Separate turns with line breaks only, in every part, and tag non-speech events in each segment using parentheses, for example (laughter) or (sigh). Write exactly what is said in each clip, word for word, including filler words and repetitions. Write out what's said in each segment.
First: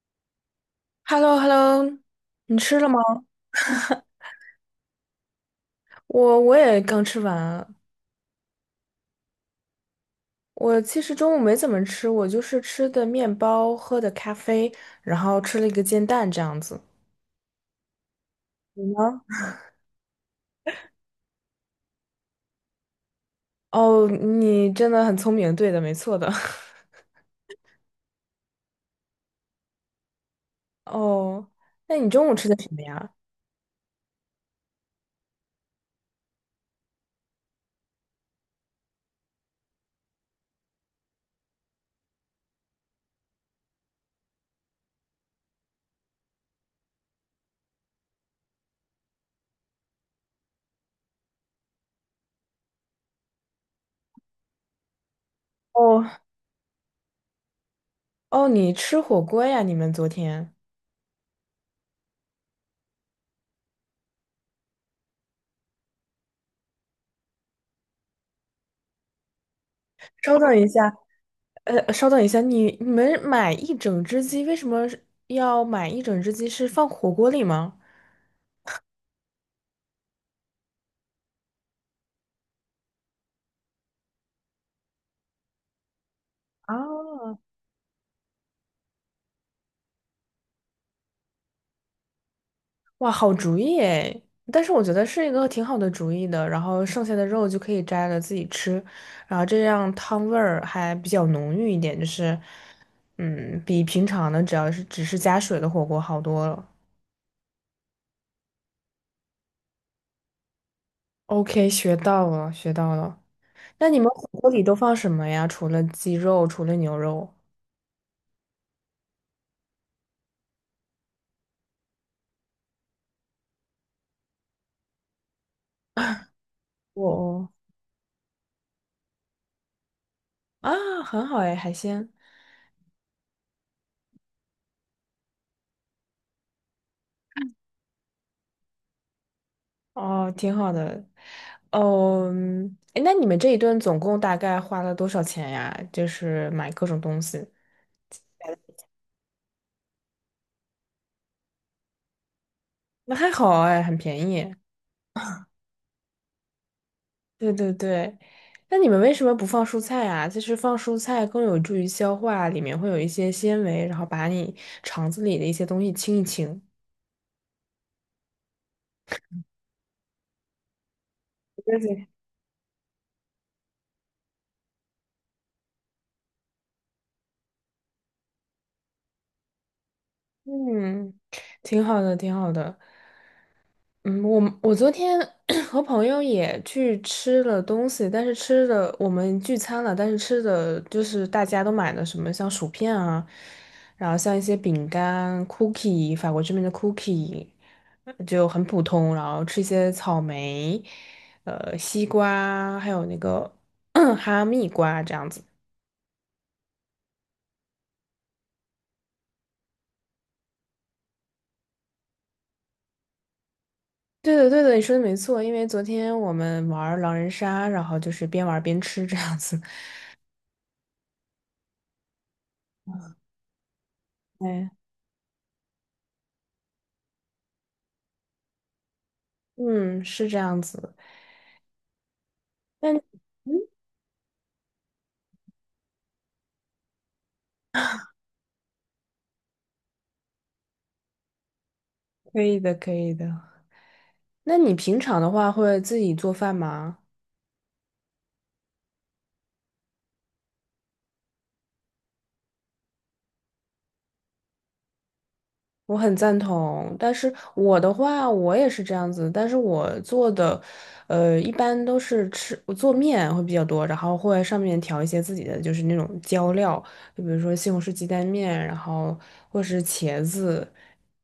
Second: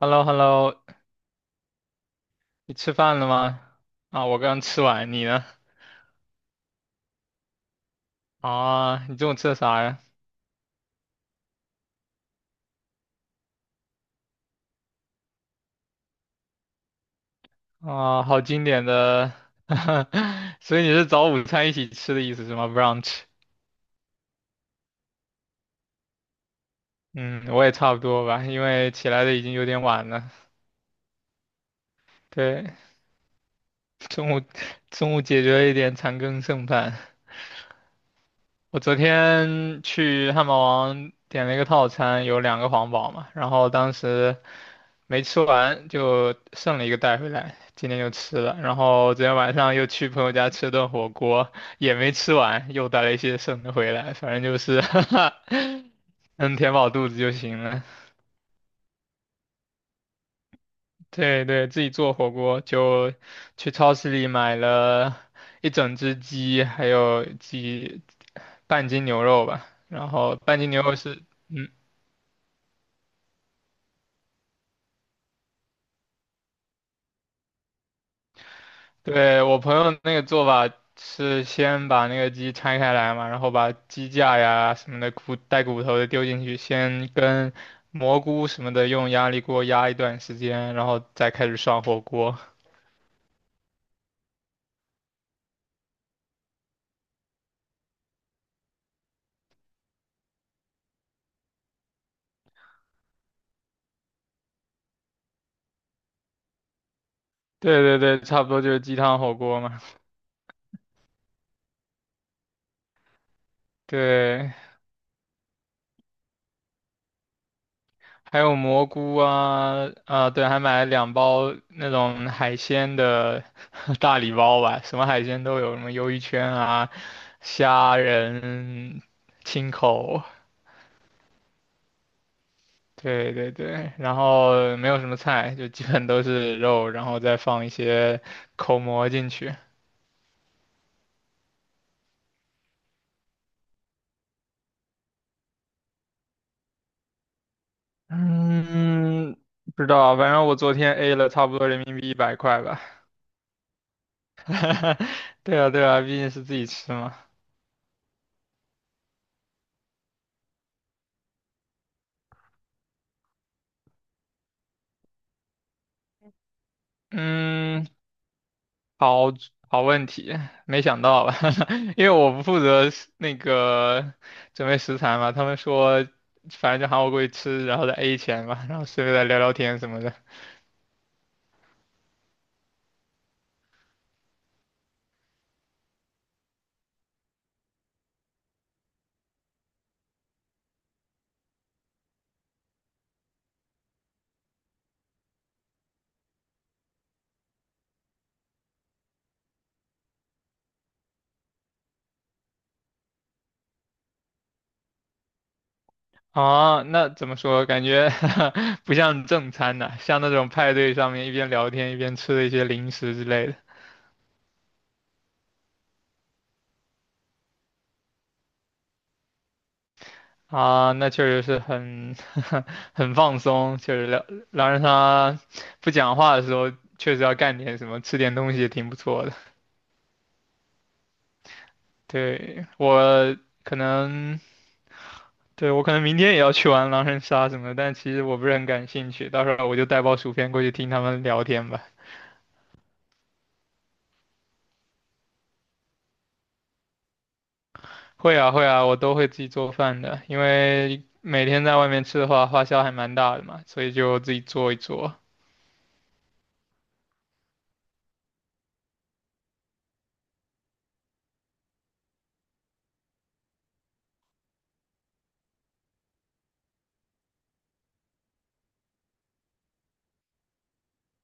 h e l l o h e l l o
h e l l o h e l l o 你
你
吃了
吃
吗？
饭了吗？啊，我刚吃完，你呢？
我我也刚吃完啊。
啊，你中午吃的啥呀？
我其实中午没怎么吃，我就是吃的面包，喝的咖啡，然后吃了一个煎蛋这样子。
啊，好经
你
典
呢？
的，(laughs) 所以你是早午餐一起吃的意思是吗？brunch。
哦，你真的很聪明，对的，没错的。(laughs)
嗯，我也差不多吧，因为起来的已经有点晚了。
哦，那你中午吃的什
对，
么呀？
中午中午解决了一点残羹剩饭。我昨天去汉堡王点了一个套餐，有两个皇堡嘛，然后当时没吃完就剩了一个带回来，今天就吃了。然后昨天晚上又去朋友家吃了顿火锅，也没吃完，又带了一些剩的回来。反正就是 (laughs) 哈哈，
哦
能填饱肚子就行了。
哦，你吃火锅呀？你们昨天？
对对，自己做火锅就去超市里买了一整只鸡，还有几半斤牛肉吧。然后
稍等
半
一
斤牛
下，
肉是，嗯。
呃，稍等一下，你你们买一整只鸡，为什么是要买一整只鸡？是放火锅里吗？
对，我朋友那个做法是先把那个鸡拆开来嘛，然后把鸡架呀什么的骨带骨头的丢进去，
啊，
先跟蘑菇什么的用压力锅压一段时间，然后再开始涮火锅。
哇，好主意诶！但是我觉得是一个挺好的主意的，然后剩下的肉就可以摘了自己吃，然后这样汤味儿还比较浓郁一点，就是，嗯，比平常的只要是只是加水的火锅好多了。
(laughs) 对对对，差不多就是鸡汤火锅嘛。
OK，学到了，学到了。那你们火锅
对，
里都放什么呀？除了鸡肉，除了牛肉？
还有蘑菇啊，啊对，还买了两包那种海鲜的 (laughs) 大礼包吧，什么海鲜都有，什么鱿鱼圈啊、
我哦，
虾仁、青口。
啊，很好诶，海鲜。
对对对，然后没有什么菜，就基本都是肉，然后再放一些口蘑进去。
哦，挺好的。嗯，诶那你们这一顿总共大概花了多少钱呀？就是买各种东西，
嗯，不知道啊，反正我昨天 A 了差不多人民币一百块吧。
那还好哎，很便宜。
(laughs) 对啊对啊，毕竟是自己吃嘛。
对对对，那你们为什么不放蔬菜啊？就是放蔬菜更有助于消化，里面会有一些纤维，然后把你肠子里的一些东西清一清。
嗯，好好问题，没想到吧？
对
(laughs) 因
对
为我不负责食那个准备食材嘛，他们说反正就喊我过去吃，然后再 A 钱嘛，然后顺便再聊聊天什么的。
嗯，挺好的，挺好的。嗯，我我昨天 (clears throat) 和朋友也去吃了东西，但是吃的我们聚餐了，但是吃的就是大家都买的什么像薯片啊，然后像一些饼干、cookie，法国这边的 cookie 呃就很普通，然后吃一些草莓、呃西瓜，还有那个 (clears throat) 哈密瓜这样子。
啊，那怎么说？感觉 (laughs) 不像正餐呐、像那种派对上面一边聊天一边吃的一些零食之类的。
对的，对的，你说的没错，因为昨天我们玩狼人杀，然后就是边玩边吃这样子。
啊，那确实是很 (laughs) 很放松，确实聊
哎，
狼人杀不讲话的时候，确实要干点什么，吃点东西也挺不错的。
嗯，是这样子。
对，
那
我
你嗯，
可能，对，我可能明天也要去玩狼人杀什么的，但其实我不是很感兴趣，到时候我就带包薯片过去听他们聊天吧。
可以的，可以的。那你平常的话会自己做饭吗？
会啊会啊，我都会自己做饭的，因为每天在外面吃的话，花销还蛮大的嘛，所以就自己做一做。
我很赞同，但是我的话，我也是这样子，但是我做的，呃，一般都是吃，我做面会比较多，然后会上面调一些自己的，就是那种浇料，就比如说西红柿鸡蛋面，然后或是茄子，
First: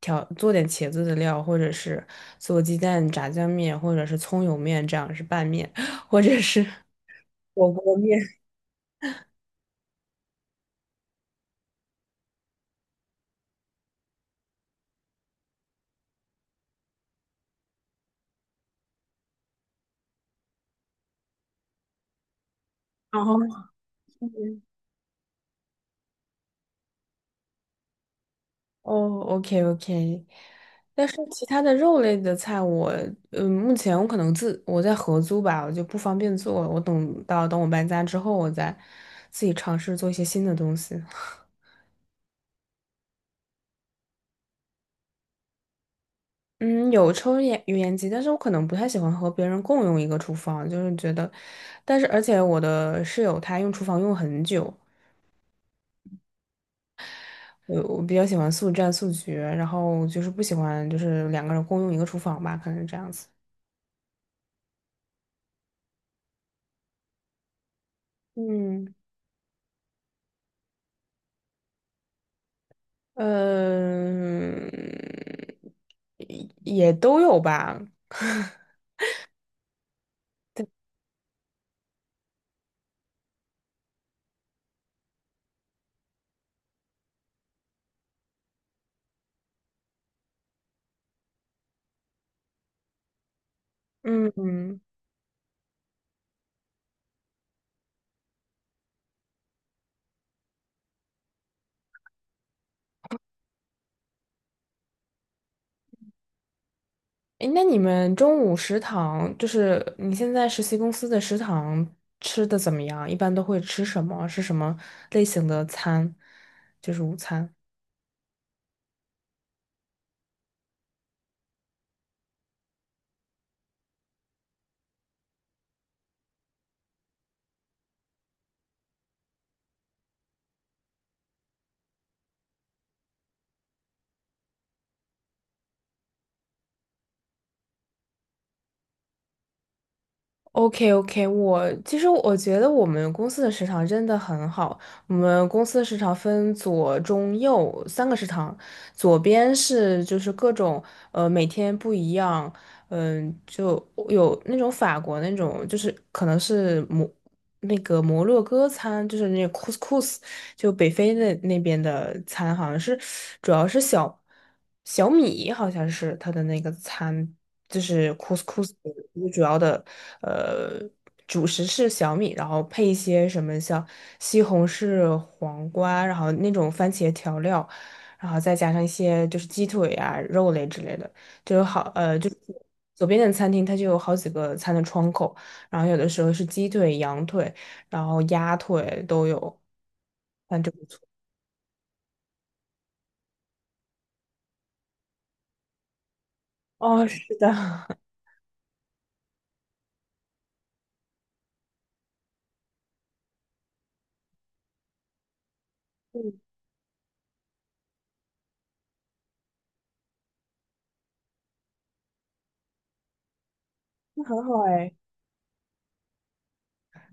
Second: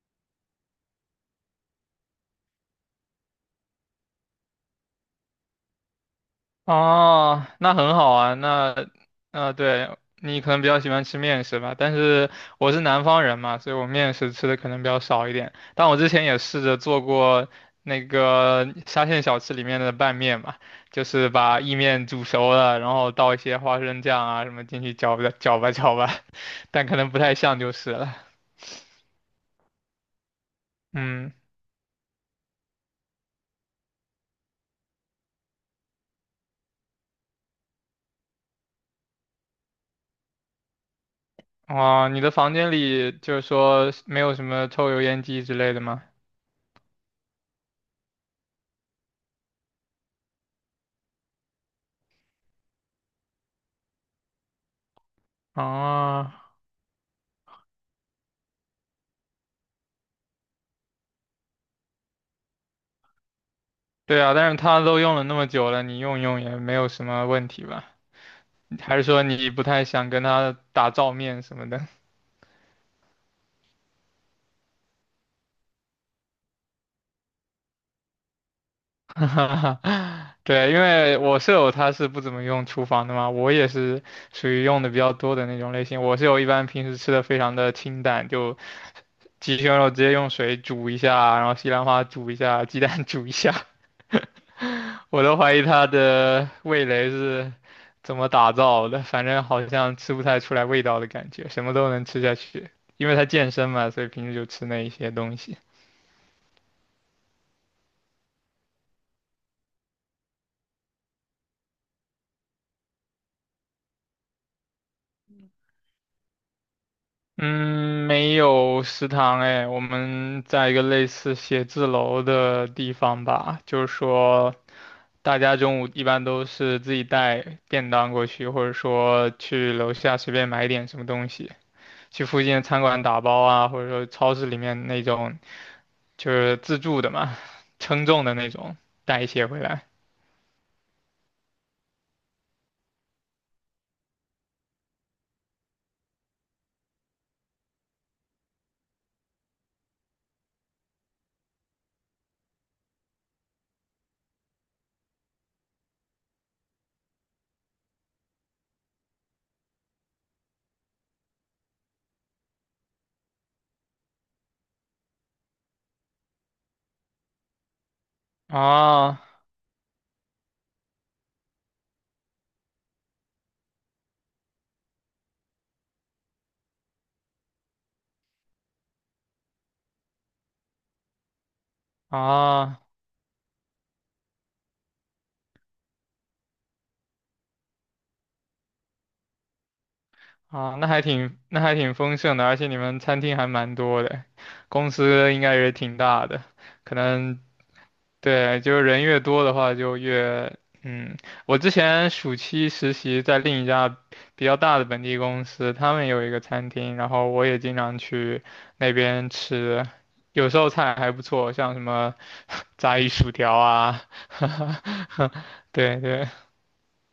调，做点茄子的料，或者是做鸡蛋炸酱面，或者是葱油面，这样是拌面，或者是
哦，
火
那很
锅
好
面。
啊，
(laughs)
那，啊，对，你可能比较喜欢吃面食吧，但是我是南方人嘛，所以我面食吃的可能比较少一点。但我之前也试着做过那个沙县小吃里面的拌面嘛，就是把意面煮熟了，然后
然
倒
后。
一些花生酱啊什么进去搅吧搅吧搅吧，(laughs) 但可能不太像就是了。
哦，OK OK，但是
嗯。
其他的肉类的菜我，嗯，目前我可能自我在合租吧，我就不方便做。我等到等我搬家之后，我再自己尝试做一些新的东西。(laughs)
哦，你的房间里就是说没有什么抽油烟机之类的吗？
嗯，有抽烟油烟机，但是我可能不太喜欢和别人共用一个厨房，就是觉得，但是而且我的室友他用厨房用很久，
啊，
我我比较喜欢速战速决，然后就是不喜欢就是两个人共用一个厨房吧，可能是这样子。
对啊，但是他都用了那么久了，你用用也没有什么问题吧？
嗯。
还是说你不太想跟他打照面什么的？(laughs)
嗯，也也都有吧。
哈哈哈，对，因为我舍友他是不怎么用厨房的嘛，我也是属于用的比较多的那种类型。我舍友一般平时吃的非常的清淡，就鸡胸肉直接用水煮一下，然后西兰花煮一下，鸡蛋煮一下，
嗯，
(laughs) 我都怀疑他的味蕾是怎么打造的，反正好像吃不太出来味道的感觉，什么都能吃下去，因为他健身嘛，所以平时就吃那一些东西。
诶，那你们中午食堂，就是你现在实习公司的食堂吃的怎么样？一般都会吃什么？是什么类型的餐？就是午餐。
嗯，没有食堂哎，我们在一个类似写字楼的地方吧，就是说，大家中午一般都是自己带便当过去，或者说去楼下随便买点什么东西，去附近的餐馆打包啊，或者说超市里面那种就是自助的嘛，称重的那种，带一些回来。
OK OK，我其实我觉得我们公司的食堂真的很好。我们公司的食堂分左、中、右三个食堂，左边是就是各种呃每天不一样，嗯、就有那种法国那种，就是可能是摩那个摩洛哥餐，就是那 couscous，就北非的那边的餐好像是主要是小小米，好像是它的那个餐，就是 couscous 的一
啊
个主要的呃主食是小米，然后配一些什么像西红柿、黄瓜，然后那种番茄调料，然后再加上一些就是鸡腿啊、肉类之类的，就有好呃就是
啊，
左边的餐厅它就有好几个餐的窗口，然后有的时候是鸡腿、羊腿。然后鸭腿都有。反正
啊，
不
那
错。
还挺那还挺丰盛的，而且你们餐厅还蛮多的，公司应该也挺大的，可
哦，是
能
的，
对，就是人越多的话就越嗯，我之前暑期实习在另一家比较大的本地公司，他们有一个餐厅，然后我也经常去那边吃，有时候菜还不错，像什么 (laughs) 炸鱼薯条啊，
(laughs) 很好哎。
(laughs) 对对，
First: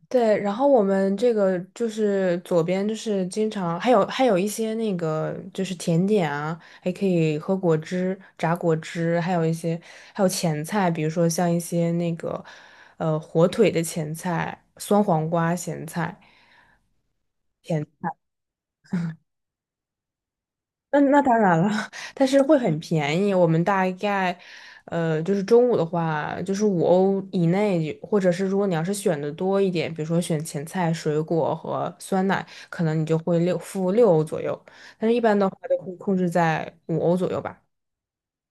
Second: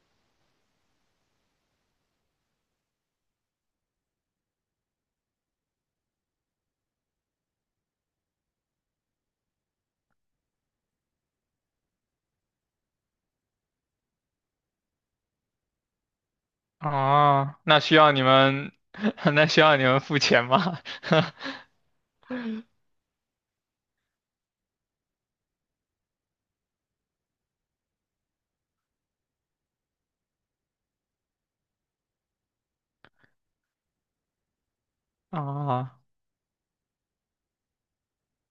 对，然后我们这个就是左边就是经常还有还有一些那个就是甜点啊，还可以喝果汁、榨果汁，还有一些还有前菜，比如说像一些那个呃火腿的前菜、酸黄瓜咸菜。
啊，那需要你们，(laughs) 那需要你们付钱吗？
那那当然了，(laughs) 但是会很便宜。我们大概，呃，就是中午的话，就是五欧以内，或者是如果你要是选的多一点，比如说选前菜、水果和酸奶，可能你就会六付六欧左右。但是一
(laughs)
般的话都会
啊，
控制在五欧左右吧。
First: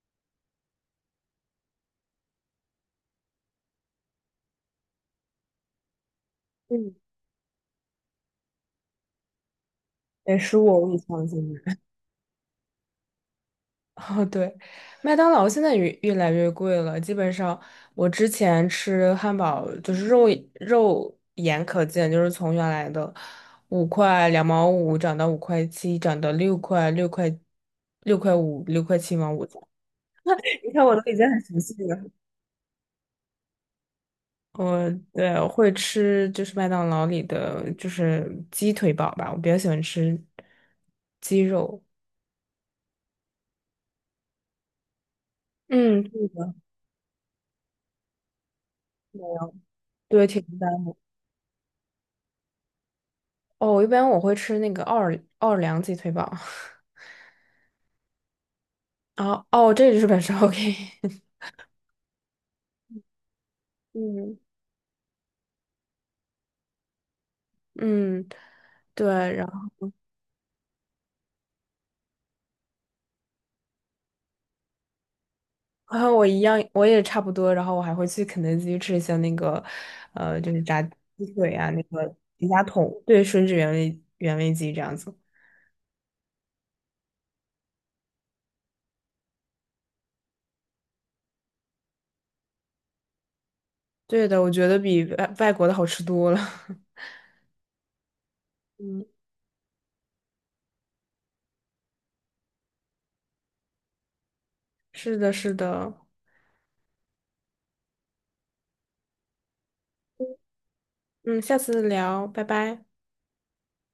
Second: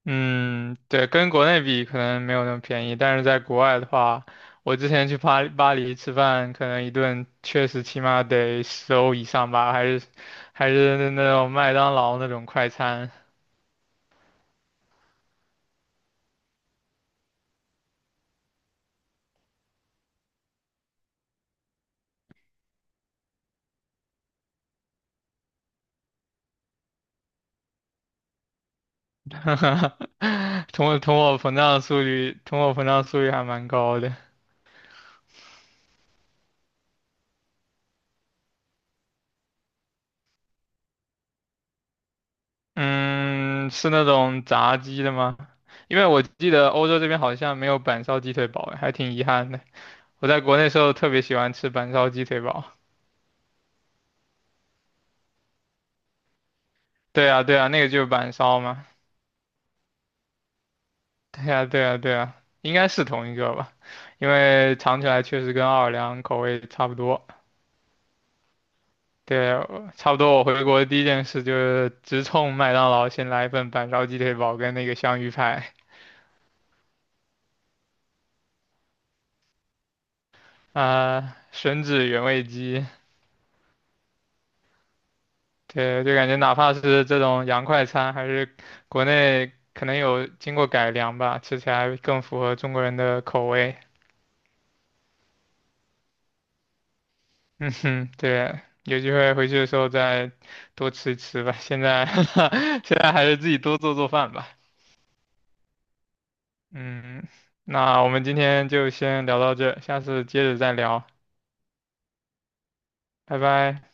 嗯，对，跟国内比可能没有那么便宜，但是在国外的话，我之前去巴巴黎吃饭，可能一
嗯，
顿确实起码得十欧以上吧，还是
得十五
还
欧以
是
上的
那
尽
种麦当劳那种快餐，
哦，对，麦当劳现在越越来越贵了。基本上，我之前吃汉堡就是肉肉眼可见，就是从原来的五块两毛五涨到五块七，涨到六块六块六块五，六块七毛五。(laughs) 你
(laughs)
看
通
我
货
都
通
已经
货
很
膨
熟悉
胀速
了。
率，通货膨胀速率还蛮高的。
我对我会吃就是麦当劳里的就是鸡腿堡吧，我比较喜欢吃鸡肉。
嗯，是那种炸鸡的吗？因
嗯，
为我记得欧洲这边好像没有板烧鸡腿堡，还挺遗憾的。
对，
我在
挺。
国内时候特别喜欢吃板烧鸡腿堡。
哦，一般我会吃那个奥尔奥尔良鸡腿堡。(laughs)
对啊，对啊，那个就是板烧嘛。
啊，哦，这就是本烧 OK。(laughs)
对啊，对啊，对啊，应该是同一个吧，因
嗯，
为尝起来确实跟奥尔良口味差不多。
嗯，对，然
对，
后
我差不多。我回国第一件事就是直冲麦当劳，先来一份板烧鸡腿堡跟那个香芋派
然后我一样，我也差不多，然后我还会去肯德基吃一下那个，呃，就是炸鸡
啊、
腿啊，那
吮指
个
原味
迪家
鸡。
桶，对，吮指原味原味鸡这样子。
对，就感觉哪怕是这种洋快餐，还是国内可能有经过改良吧，吃起来更符合中国人的口味。
对的，我觉得比外外国的好吃多了。(laughs)
嗯哼，对，有
嗯，
机会回去的时候再多吃一吃吧。现在 (laughs) 现在还是自己多做做饭吧。
是的，是的。
嗯，那我们今天就先聊到这，下次接着再聊，
嗯，下次聊，拜拜。
拜拜。